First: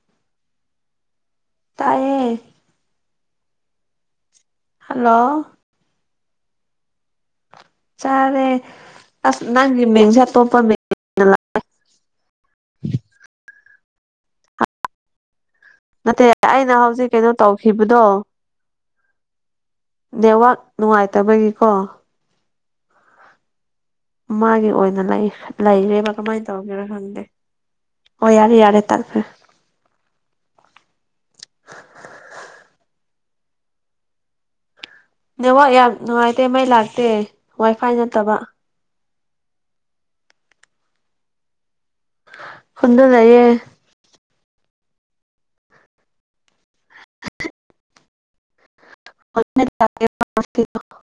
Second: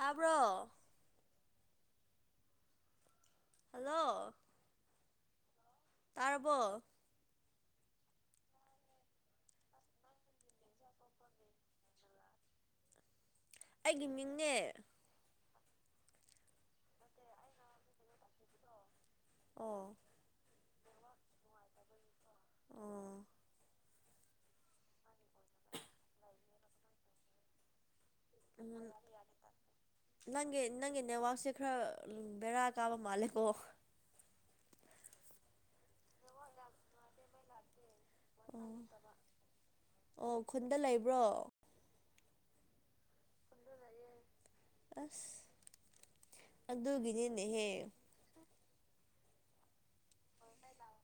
ꯇꯥꯕ꯭ꯔꯣ ꯇꯥꯏꯌꯦ hello hello ꯇꯥꯔꯕꯣ ꯆꯔꯦ ꯑꯁ ꯅꯪꯒꯤ ꯃꯤꯡꯁꯦ ꯑꯇꯣꯄꯥ ꯑꯩꯒꯤ ꯃꯤꯡꯅꯦ ꯅꯠꯇꯦ ꯑꯩꯅ ꯍꯧꯖꯤꯛ ꯀꯩꯅꯣ ꯇꯧꯈꯤꯕꯗꯣ ꯑꯣ ꯅꯦꯠꯋꯥꯛ ꯅꯨꯡꯉꯥꯏꯇꯕꯒꯤꯀꯣ ꯑꯥ ꯃꯥꯒꯤ ꯑꯣꯏꯅ ꯂꯩ ꯂꯩꯔꯦꯕ ꯀꯃꯥꯏꯅ ꯇꯧꯒꯦꯔ ꯈꯪꯗꯦ ꯑꯣ ꯌꯥꯔꯦ ꯌꯥꯔꯦ ꯑꯉꯝ ꯇꯠꯈ꯭ꯔꯦ ꯅꯪꯒꯤ ꯅꯪꯒꯤ ꯅꯦꯠꯋꯥꯛꯛꯁꯦ ꯈꯔ ꯕꯦꯔꯥ ꯀꯥꯕ ꯃꯥꯜꯂꯦꯀꯣ ꯅꯦꯋꯥꯛ ꯌꯥꯝ ꯅꯨꯡꯉꯥꯏꯇꯦ ꯃꯩ ꯂꯥꯛꯇꯦ ꯋꯥꯏ ꯐꯥꯏ ꯅꯠꯇꯕ ꯑꯣ ꯑꯣ ꯈꯨꯟꯗ ꯂꯩꯕ꯭ꯔꯣ ꯈꯨꯟꯗ ꯂꯩꯏꯌꯦ ꯑꯁ ꯑꯗꯨ ꯑꯗꯨꯒꯤꯅꯤꯅꯦ ꯍꯦ [unintelligible]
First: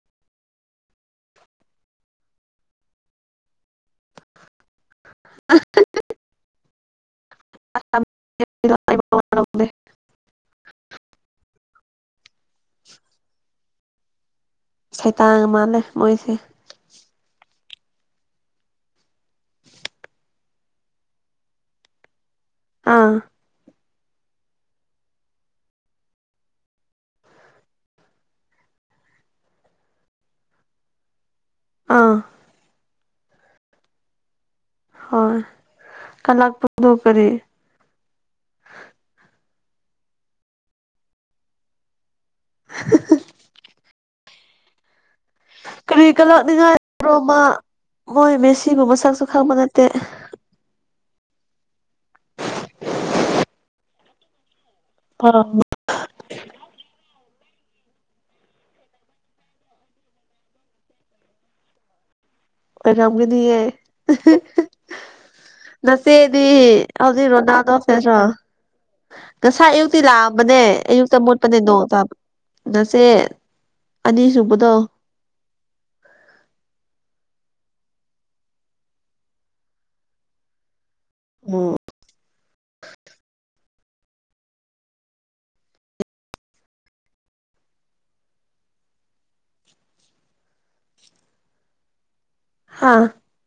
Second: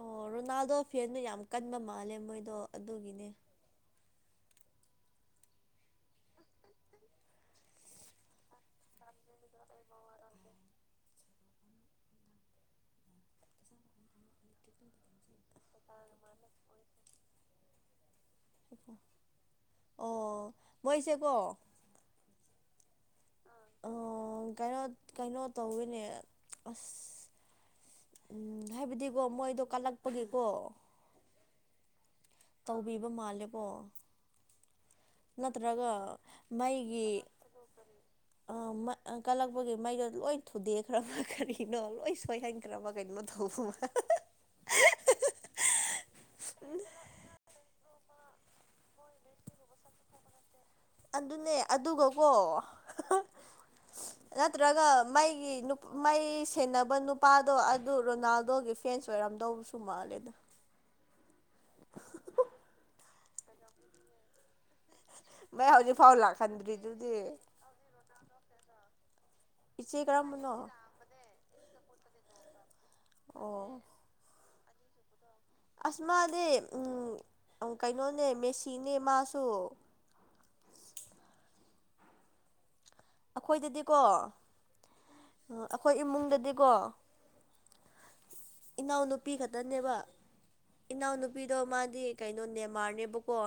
ꯑꯣ ꯔꯣꯅꯥꯜꯗꯣ ꯐꯦꯟꯗꯣ ꯌꯥꯝ ꯀꯟꯕ ꯃꯥꯜꯂꯦ ꯃꯣꯏꯗꯣ ꯑꯗꯨꯒꯤꯅꯦ ꯑ [unintelligible] [unintelligible] ꯁꯩꯇꯥꯡ ꯃꯥꯜꯂꯦ ꯃꯣꯏꯁꯦ ꯑꯣ ꯃꯣꯏꯁꯦ ꯀꯣ ꯑꯥ ꯑꯣ ꯀꯩꯅꯣ ꯀꯩꯅꯣ ꯇꯧꯋꯤꯅꯦ ꯑꯁ ꯎꯝ ꯍꯥꯏꯕꯗꯤꯀꯣ ꯃꯣꯏꯗꯣ ꯀꯜꯂꯛꯄꯒꯤꯀꯣ ꯑꯥ ꯇꯧꯕꯤꯕ ꯃꯥꯜꯂꯦꯕꯣ ꯍꯣꯏ ꯅꯠꯇ꯭ꯔꯒ ꯀꯂꯛꯄꯗꯣ ꯃꯩꯒꯤ ꯀꯔꯤ ꯑ ꯀꯂꯛꯄꯒꯤ ꯃꯩꯗꯣ ꯂꯣꯏ ꯊꯨꯗꯦꯛ ꯈ꯭ꯔꯕ ꯀꯔꯤꯅꯣ ꯂꯣꯏ ꯑꯣꯏꯍꯟꯈ꯭ꯔꯥꯕ ꯀꯩꯅꯣ ꯇꯧꯕ ꯃꯥꯜꯂꯦ ꯀꯔꯤ ꯀꯂꯛꯅꯤꯉꯥꯏ꯭ꯔꯣꯃ ꯃꯣꯏ ꯃꯦꯁꯤꯕꯨ ꯃꯁꯛꯁꯨ ꯈꯪꯕ ꯅꯠꯇꯦ ꯑꯗꯨꯅꯦ ꯑꯗꯨꯒꯀꯣ ꯅꯠꯇ꯭ꯔꯒ ꯃꯩꯒꯤ ꯅꯨ ꯃꯩ ꯁꯦꯟꯅꯕ ꯅꯨꯄꯥꯗꯣ ꯑꯗꯨ ꯔꯣꯅꯥꯜꯗꯣꯒꯤ ꯐꯦꯟꯁ ꯑꯣꯏꯔꯝꯗꯧꯕꯁꯨ ꯃꯥꯜꯂꯦꯗ ꯑꯣꯏꯔꯝꯒꯅꯤꯌꯦ ꯃꯩ ꯍꯧꯖꯤꯛꯐꯥꯎ ꯅꯆ‌ꯦꯗꯤ ꯂꯥꯛꯍꯟꯗ꯭ꯔꯤꯗꯨꯗꯤ ꯍꯧꯖꯤꯛ ꯔꯣꯅꯥꯜꯗꯣ ꯐꯦꯟꯁꯔ‌ꯣ ꯉꯁꯥꯏ ꯏꯆꯦ ꯑꯌꯨꯛꯇꯤ ꯀꯔꯝꯕꯅꯣ ꯂꯥꯛꯑꯝꯕꯅꯦ ꯑꯌꯨꯛꯇ ꯃꯨꯠ ꯄꯅꯦ ꯅ‌ꯣꯡꯇꯥꯕ ꯅꯆ‌ꯦ ꯑꯣ ꯑꯅꯤꯁꯨꯕꯗꯣ ꯑꯁ ꯃꯥꯗꯤ ꯀꯩꯅꯣꯅꯦ ꯃꯦꯁꯤꯅꯦ ꯃꯥꯁꯨ ꯑꯣ ꯑꯩꯈꯣꯏꯗꯗꯤꯀꯣ ꯑꯩꯈꯣꯏ ꯏꯃꯨꯡꯗꯗꯤꯀꯣ ꯏꯅꯥꯎꯅꯨꯄꯤ ꯈꯛꯇꯅꯦꯕ ꯏꯅꯥꯎꯅꯨꯄꯤꯗꯣ ꯃꯥꯗꯤ ꯀꯩꯅꯣ ꯍꯥ ꯅꯦꯃꯥꯔꯅꯦꯕꯀꯣ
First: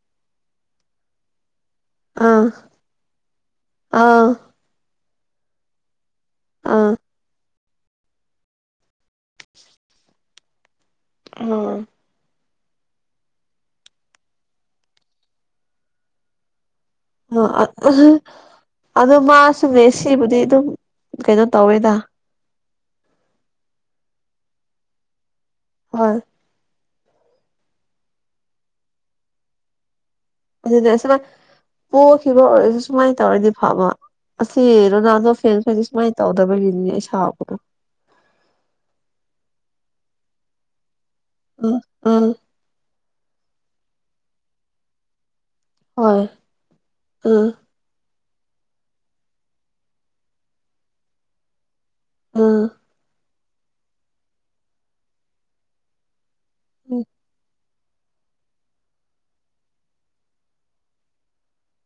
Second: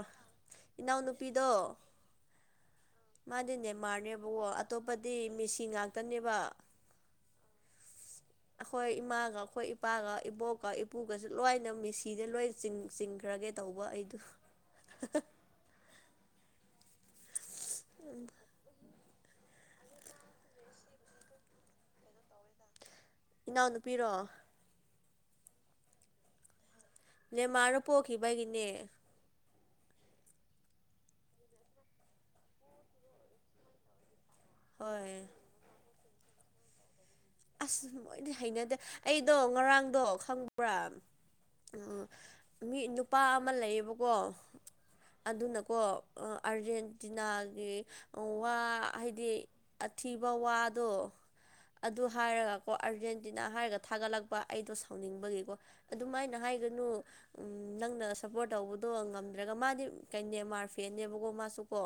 ꯏꯅꯥꯎꯅꯨꯄꯤꯗꯣ ꯑꯥ ꯃꯥꯗꯤ ꯅꯦꯃꯥꯔꯅꯦꯕꯀꯣ ꯑꯇꯣꯞꯄꯗꯤ ꯃꯦꯁꯤ ꯉꯥꯛꯇꯅꯦꯕ ꯑꯥ ꯑꯩꯈꯣꯏ ꯏꯃꯥꯒ ꯑꯩꯈꯣꯏ ꯏꯄꯥꯒ ꯏꯕꯣꯛꯀ ꯄꯨ ꯒꯁꯨ ꯂꯣꯏꯅ ꯑ ꯃ‌ꯦꯁꯤꯗ ꯂꯣꯏꯅ ꯆꯤꯡꯈ꯭ꯔꯒꯦ ꯇꯧꯕ ꯑꯩꯗꯨ ꯑꯣ ꯑꯗꯨ ꯃꯥꯁꯨ ꯃ‌ꯦ ꯁꯤꯕꯨꯗꯤ ꯑꯗꯨꯝ ꯀꯩꯅꯣ ꯇꯧꯋꯦꯗ ꯏꯅꯥꯎꯅꯨꯄꯤꯔꯣ ꯍꯣꯏ ꯅꯦꯃꯥꯔꯗ‌ꯣ ꯄꯣꯈꯤꯕꯒꯤꯅꯦ ꯑꯗꯨꯗꯤ ꯁꯨꯃꯥꯏꯅ ꯄꯣꯛꯈꯤꯕ ꯑꯣꯏꯔꯁꯨ ꯁꯨꯃꯥꯏꯅ ꯇꯧꯔꯗꯤ ꯐꯕ ꯑꯁꯤ ꯍꯣꯏ ꯔꯣꯅꯥꯜꯗꯣ ꯐ꯭ꯦꯟꯁ ꯍ‌ꯣꯏꯗꯤ ꯁꯨꯃꯥꯏꯅ ꯇꯧꯗꯕꯒꯤꯅꯤꯅꯦ ꯁꯥꯎꯕꯗꯣ ꯑꯁ ꯃꯣꯏꯗꯤ ꯍꯩꯅꯗꯦ ꯑꯩꯗꯣ ꯉꯔꯥꯡꯗꯣ ꯈꯪꯕ꯭ꯔꯥ ꯑꯣ ꯃꯤ ꯅꯨꯄꯥ ꯑꯃ ꯂꯩꯌꯦꯕꯀꯣ ꯑꯗꯨꯅ ꯀꯣ ꯑꯥꯔꯖꯦꯟꯇꯤꯅꯥꯒꯤ ꯋꯥ ꯍꯥꯏꯗꯤ ꯑꯊꯤꯕ ꯋꯥꯗꯣ ꯑꯗꯨ ꯍꯥꯏꯔꯒꯀꯣ ꯑꯥꯔꯖꯦꯟꯇꯤꯅꯥ ꯍꯥꯏꯔꯒ ꯊꯥꯒꯠꯂꯛꯄ ꯑꯩꯗꯣ ꯁꯥꯎꯅꯤꯡꯕꯒꯤꯀꯣ ꯑꯗꯨꯃꯥꯏꯅ ꯍꯥꯏꯒ ꯒꯅꯨ ꯑꯁꯤ ꯎꯝ ꯅꯪꯅ ꯁꯞꯄꯣꯔꯠ ꯇꯧꯕꯗꯣ ꯉꯝꯗ꯭ꯔꯒ ꯃꯥꯗꯤ ꯅ‌ꯦꯃꯥꯔ ꯐꯦꯟꯅ‌ꯦꯕꯀꯣ ꯃꯥꯁꯨꯀꯣ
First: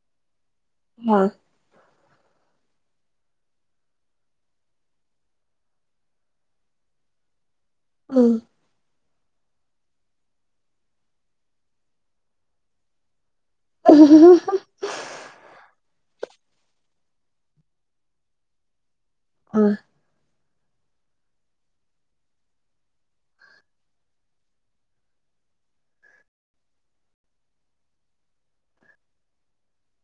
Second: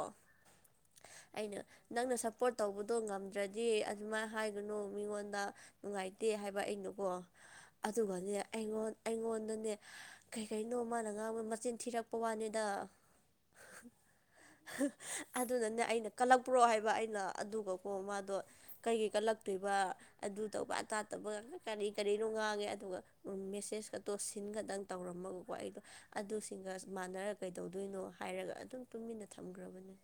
ꯍꯥ ꯑꯩꯅ ꯅꯪꯅ ꯁꯞꯄꯣꯔꯠ ꯇꯧꯕꯗꯣ ꯉꯝꯗ꯭ꯔꯗꯤ ꯑꯗꯨꯃꯥꯏꯅ ꯍꯥꯏꯒꯅꯨ ꯃꯤꯉꯣꯟꯗ ꯅꯨꯡꯉꯥꯏꯇꯦ ꯍꯥꯏꯕ ꯑꯩꯅꯀꯣ ꯑꯗꯨꯒꯅꯦ ꯑꯩꯉꯣꯟ ꯑꯩꯉꯣꯟꯗꯅꯦ ꯀꯔꯤ ꯀꯩꯅꯣ ꯃꯥꯅ ꯉꯥꯡꯕ ꯃꯆꯤꯟ ꯊꯤꯔꯛꯄ ꯋꯥꯅꯤꯗ ꯍ ꯑꯗꯨꯅꯅꯦ ꯑꯩꯅ ꯀꯜꯂꯛꯄ꯭ꯔꯣ ꯍꯥꯏꯕ ꯑꯩꯅ ꯑꯗꯨꯒꯀꯣ ꯃꯥꯗꯣ ꯀꯩꯒꯤ ꯀꯜꯂꯛ ꯋꯥ ꯑꯗꯨ ꯇꯧꯕ ꯑꯗꯥꯇꯩꯕꯒ ꯀꯔꯤ ꯀꯔꯤꯅꯣ ꯉꯥꯡꯉꯦ ꯑꯗꯨꯒ ꯃꯦꯁꯦꯁ ꯀꯗ‌ꯣ ꯁꯤꯟꯒꯗꯪ ꯇꯧꯔꯝꯃꯒꯀꯣ ꯑꯩꯗꯣ ꯑꯗꯨꯁꯤꯡꯒ ꯃꯥꯟꯅꯔ ꯀꯩꯗꯧꯗꯣꯏꯅꯣ ꯍꯥꯏꯔꯒ ꯑꯗꯨꯝ ꯇꯨꯃꯤꯟꯅ ꯊꯝꯈ꯭ꯔꯕꯅꯦ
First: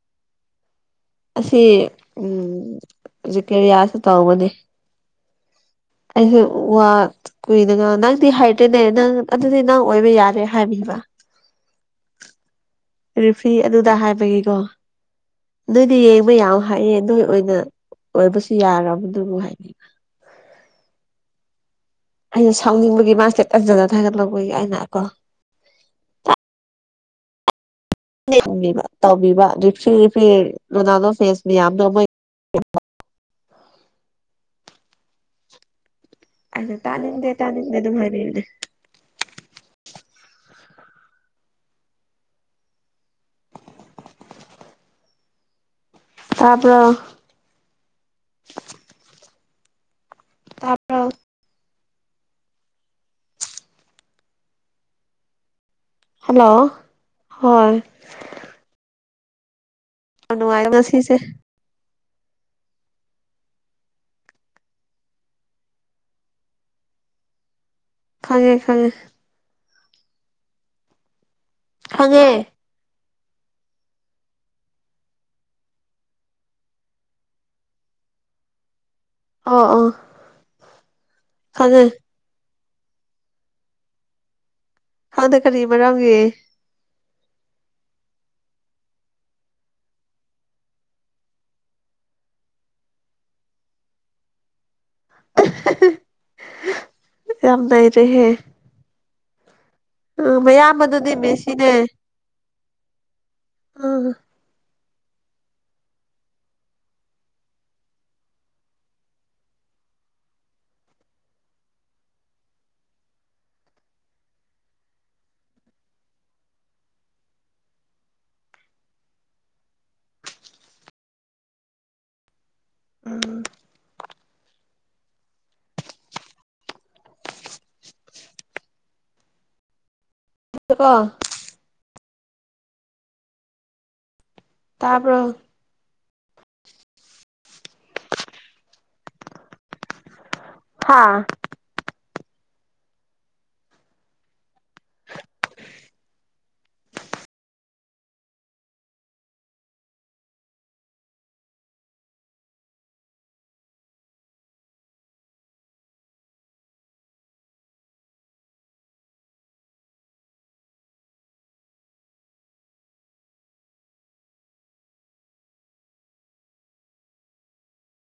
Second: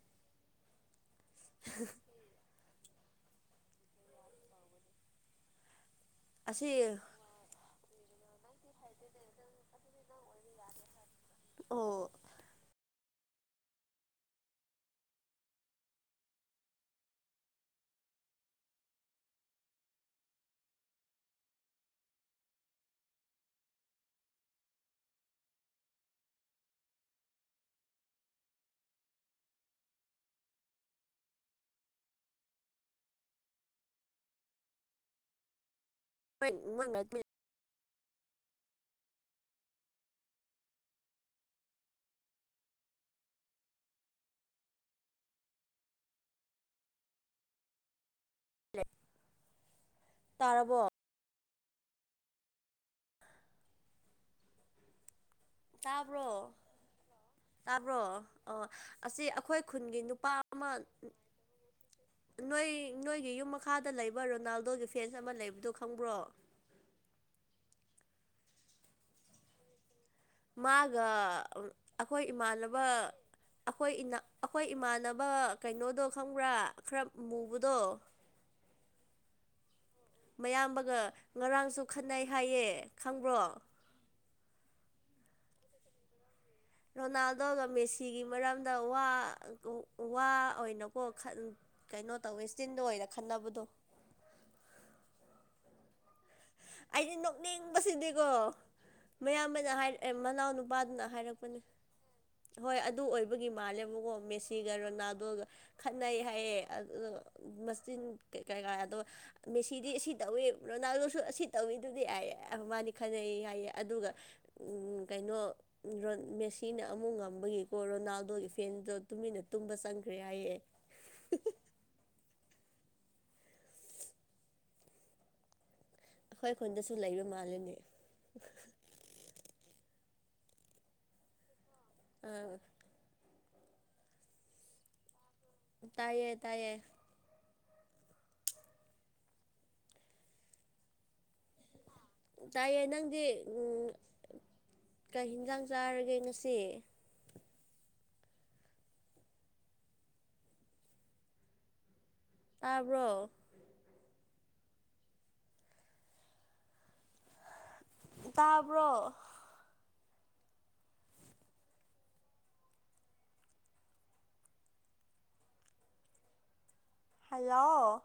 ꯑꯁꯤ ꯎꯝ ꯖꯤꯀꯦꯌꯥꯁꯨ ꯇꯧꯕꯅꯤ ꯑꯩꯁꯨ ꯑꯁꯤ ꯋꯥ ꯀꯨꯏꯅꯒ ꯅꯪꯗꯤ ꯍꯥꯏꯗ꯭ꯔꯦꯅꯦ ꯅꯪ ꯑꯗꯨꯗꯤ ꯅꯪ ꯑꯣꯏꯕ ꯌꯥꯔꯦ ꯍꯥꯏꯕꯤꯕ ꯑꯣ ꯔꯤꯐꯤ ꯑꯗꯨꯗ ꯍꯥꯏꯕꯒꯤꯀꯣ ꯅꯣꯏꯗꯤ ꯌꯦꯡꯕ ꯌꯥꯝ ꯍꯥꯏꯌꯦ ꯅꯣꯏ ꯑꯣꯏꯅ ꯑꯣꯏꯕꯁꯨ ꯌꯥꯔꯕꯗꯨꯕꯨ ꯍꯥꯏꯕꯤꯌꯨ ꯑꯩꯅ ꯁꯥꯎꯅꯤꯡꯕꯒꯤ ꯃꯥꯁꯦ ꯁꯇ‌ꯦꯇꯁꯇꯒ ꯙꯥꯒꯠꯂꯛꯄꯩ ꯑꯩꯅ ꯀꯣ ꯌꯦꯡꯕ ꯇꯧꯕꯤꯕ ꯔ‌ꯦꯐꯔꯤ ꯔ‌ꯦꯐꯔꯤ ꯔꯣꯅꯥꯜꯗꯣ ꯐꯦꯟꯁ ꯃꯌꯥꯝꯗꯣ ꯑꯩꯅ ꯇꯥꯅꯤꯡꯗꯦ ꯇꯥꯅꯤꯡꯗꯦ ꯑꯗꯨꯝ ꯍꯥꯏꯕꯤꯌꯨꯅꯦ ꯇꯥꯕꯔ‌ꯣ ꯇꯥꯔꯕꯣ ꯇꯥꯕ꯭ꯔꯣ ꯇꯥꯕ꯭ꯔꯣ ꯍꯜꯂꯣ ꯍꯣꯏ ꯇꯥꯕ꯭ꯔꯣ ꯑ ꯑꯁꯤ ꯑꯩꯈꯣꯏ ꯈꯨꯟꯒꯤ ꯅꯨ ꯄꯥ ꯌꯥꯝ ꯑꯃ ꯅꯨꯡꯉꯥꯏꯕ ꯉꯁꯤꯁꯦ ꯅꯣꯏ ꯅꯣꯏꯒꯤ ꯌꯨꯝ ꯃꯈꯥꯗ ꯂꯩꯕ ꯔꯣꯅꯥꯜꯗꯣꯒꯤ ꯐꯦꯟꯁ ꯑꯃ ꯂꯩꯕꯗꯣ ꯈꯪꯕ꯭ꯔꯣ ꯈꯪꯉꯦ ꯈꯪꯉꯦ ꯃꯥꯒ ꯑꯩꯈꯣꯏ ꯈꯪꯉꯦ ꯏꯃꯥꯟꯅꯕ ꯑꯩꯈꯣꯏ ꯑꯩꯈꯣꯏ ꯏꯃꯥꯟꯅꯕ ꯀꯩꯅꯣꯗꯣ ꯈꯪꯕ꯭ꯔꯥ ꯈꯔ ꯃꯨꯕꯗꯣ ꯑꯥ ꯑ ꯃꯌꯥꯝꯕꯒ ꯉꯔꯥꯡꯁꯨ ꯈꯟꯅꯩ ꯍꯥꯏꯌꯦ ꯈꯪꯕ꯭ꯔꯣ ꯈꯪꯗꯦ ꯀꯔꯤ ꯃꯔꯝꯒꯤ ꯔꯣꯅꯥꯜꯗꯣꯒ ꯃꯦꯁꯤꯒꯤ ꯃꯔꯝꯗ ꯋꯥ ꯋꯥ ꯑꯣꯏꯅꯀꯣ ꯈꯠ ꯀꯩꯅꯣ ꯇꯧꯋꯦ ꯆꯤꯟꯗ ꯑꯣꯏꯅ ꯈꯠꯅꯕꯗꯣ [unintelligible] ꯑꯩꯗꯤ ꯌꯥꯝ ꯅꯣꯛꯅꯤꯡꯕꯁꯤꯗꯤꯀꯣ ꯅꯩꯔꯦꯍꯦ ꯃꯌꯥꯝꯕꯅ ꯍꯥꯏꯔ ꯑꯦ ꯎꯝ ꯃꯅꯥꯎ ꯅꯨꯄꯥꯗꯨꯅ ꯃꯌꯥꯝꯕꯗꯨꯗꯤ ꯍꯥꯏꯔꯛꯄꯅꯦ ꯃꯦꯁꯤꯅꯦ ꯍꯣꯏ ꯑꯗꯨ ꯑꯣꯏꯕꯒꯤ ꯎꯝ ꯃꯥꯜꯂꯦꯕꯀꯣ ꯃꯦꯁ ꯁꯤꯒ ꯔꯣꯅꯥꯗꯣꯒ ꯈꯠꯅꯩ ꯍꯥꯏꯌꯦ ꯃꯆꯤꯟ ꯀꯩꯀꯥ ꯑꯗꯣ ꯃꯦꯁꯤꯗꯤ ꯑꯁꯤ ꯇꯧꯋꯤ ꯔꯣꯅꯥꯟꯗꯣ ꯁ ꯑꯁꯤ ꯇꯧꯋꯤꯗꯨꯗꯤ ꯍꯥꯌꯦ ꯃꯥꯅꯤ ꯈꯟꯅꯩ ꯍꯥꯏꯌꯦ ꯑꯗꯨꯒ ꯀꯩꯅꯣ ꯃꯦꯁꯤꯅ ꯑꯃꯨꯛ ꯉꯝꯕꯒꯤꯀꯣ ꯔꯣꯅꯥꯜꯗꯣꯒꯤ ꯐꯦꯟꯗꯣ ꯇꯨꯃꯤꯟꯅ ꯇꯨꯝꯕ ꯆꯪꯈ꯭ꯔꯦ ꯍꯥꯏꯌꯦꯦ [unintelligible] ꯎꯝ ꯑꯩꯈꯣꯏ ꯈꯨꯟꯗꯁꯨ ꯂꯩꯕ ꯃꯥꯜꯂꯦꯅꯦ ꯆꯀꯣ ꯑꯥ ꯇꯥꯕ꯭ꯔꯣ ꯇꯥꯏꯌꯦ ꯇꯥꯏꯌꯦ ꯍꯥꯥ ꯇꯥꯏꯌꯦ ꯅꯪꯗꯤ ꯀꯩ ꯍꯤꯡꯁꯥꯡ ꯆꯥꯔꯒꯦ ꯉꯁꯤ [unintelligible] ꯇꯥꯕ꯭ꯔꯣ ꯇꯥꯕ꯭ꯔꯣ ꯍꯜꯂꯣ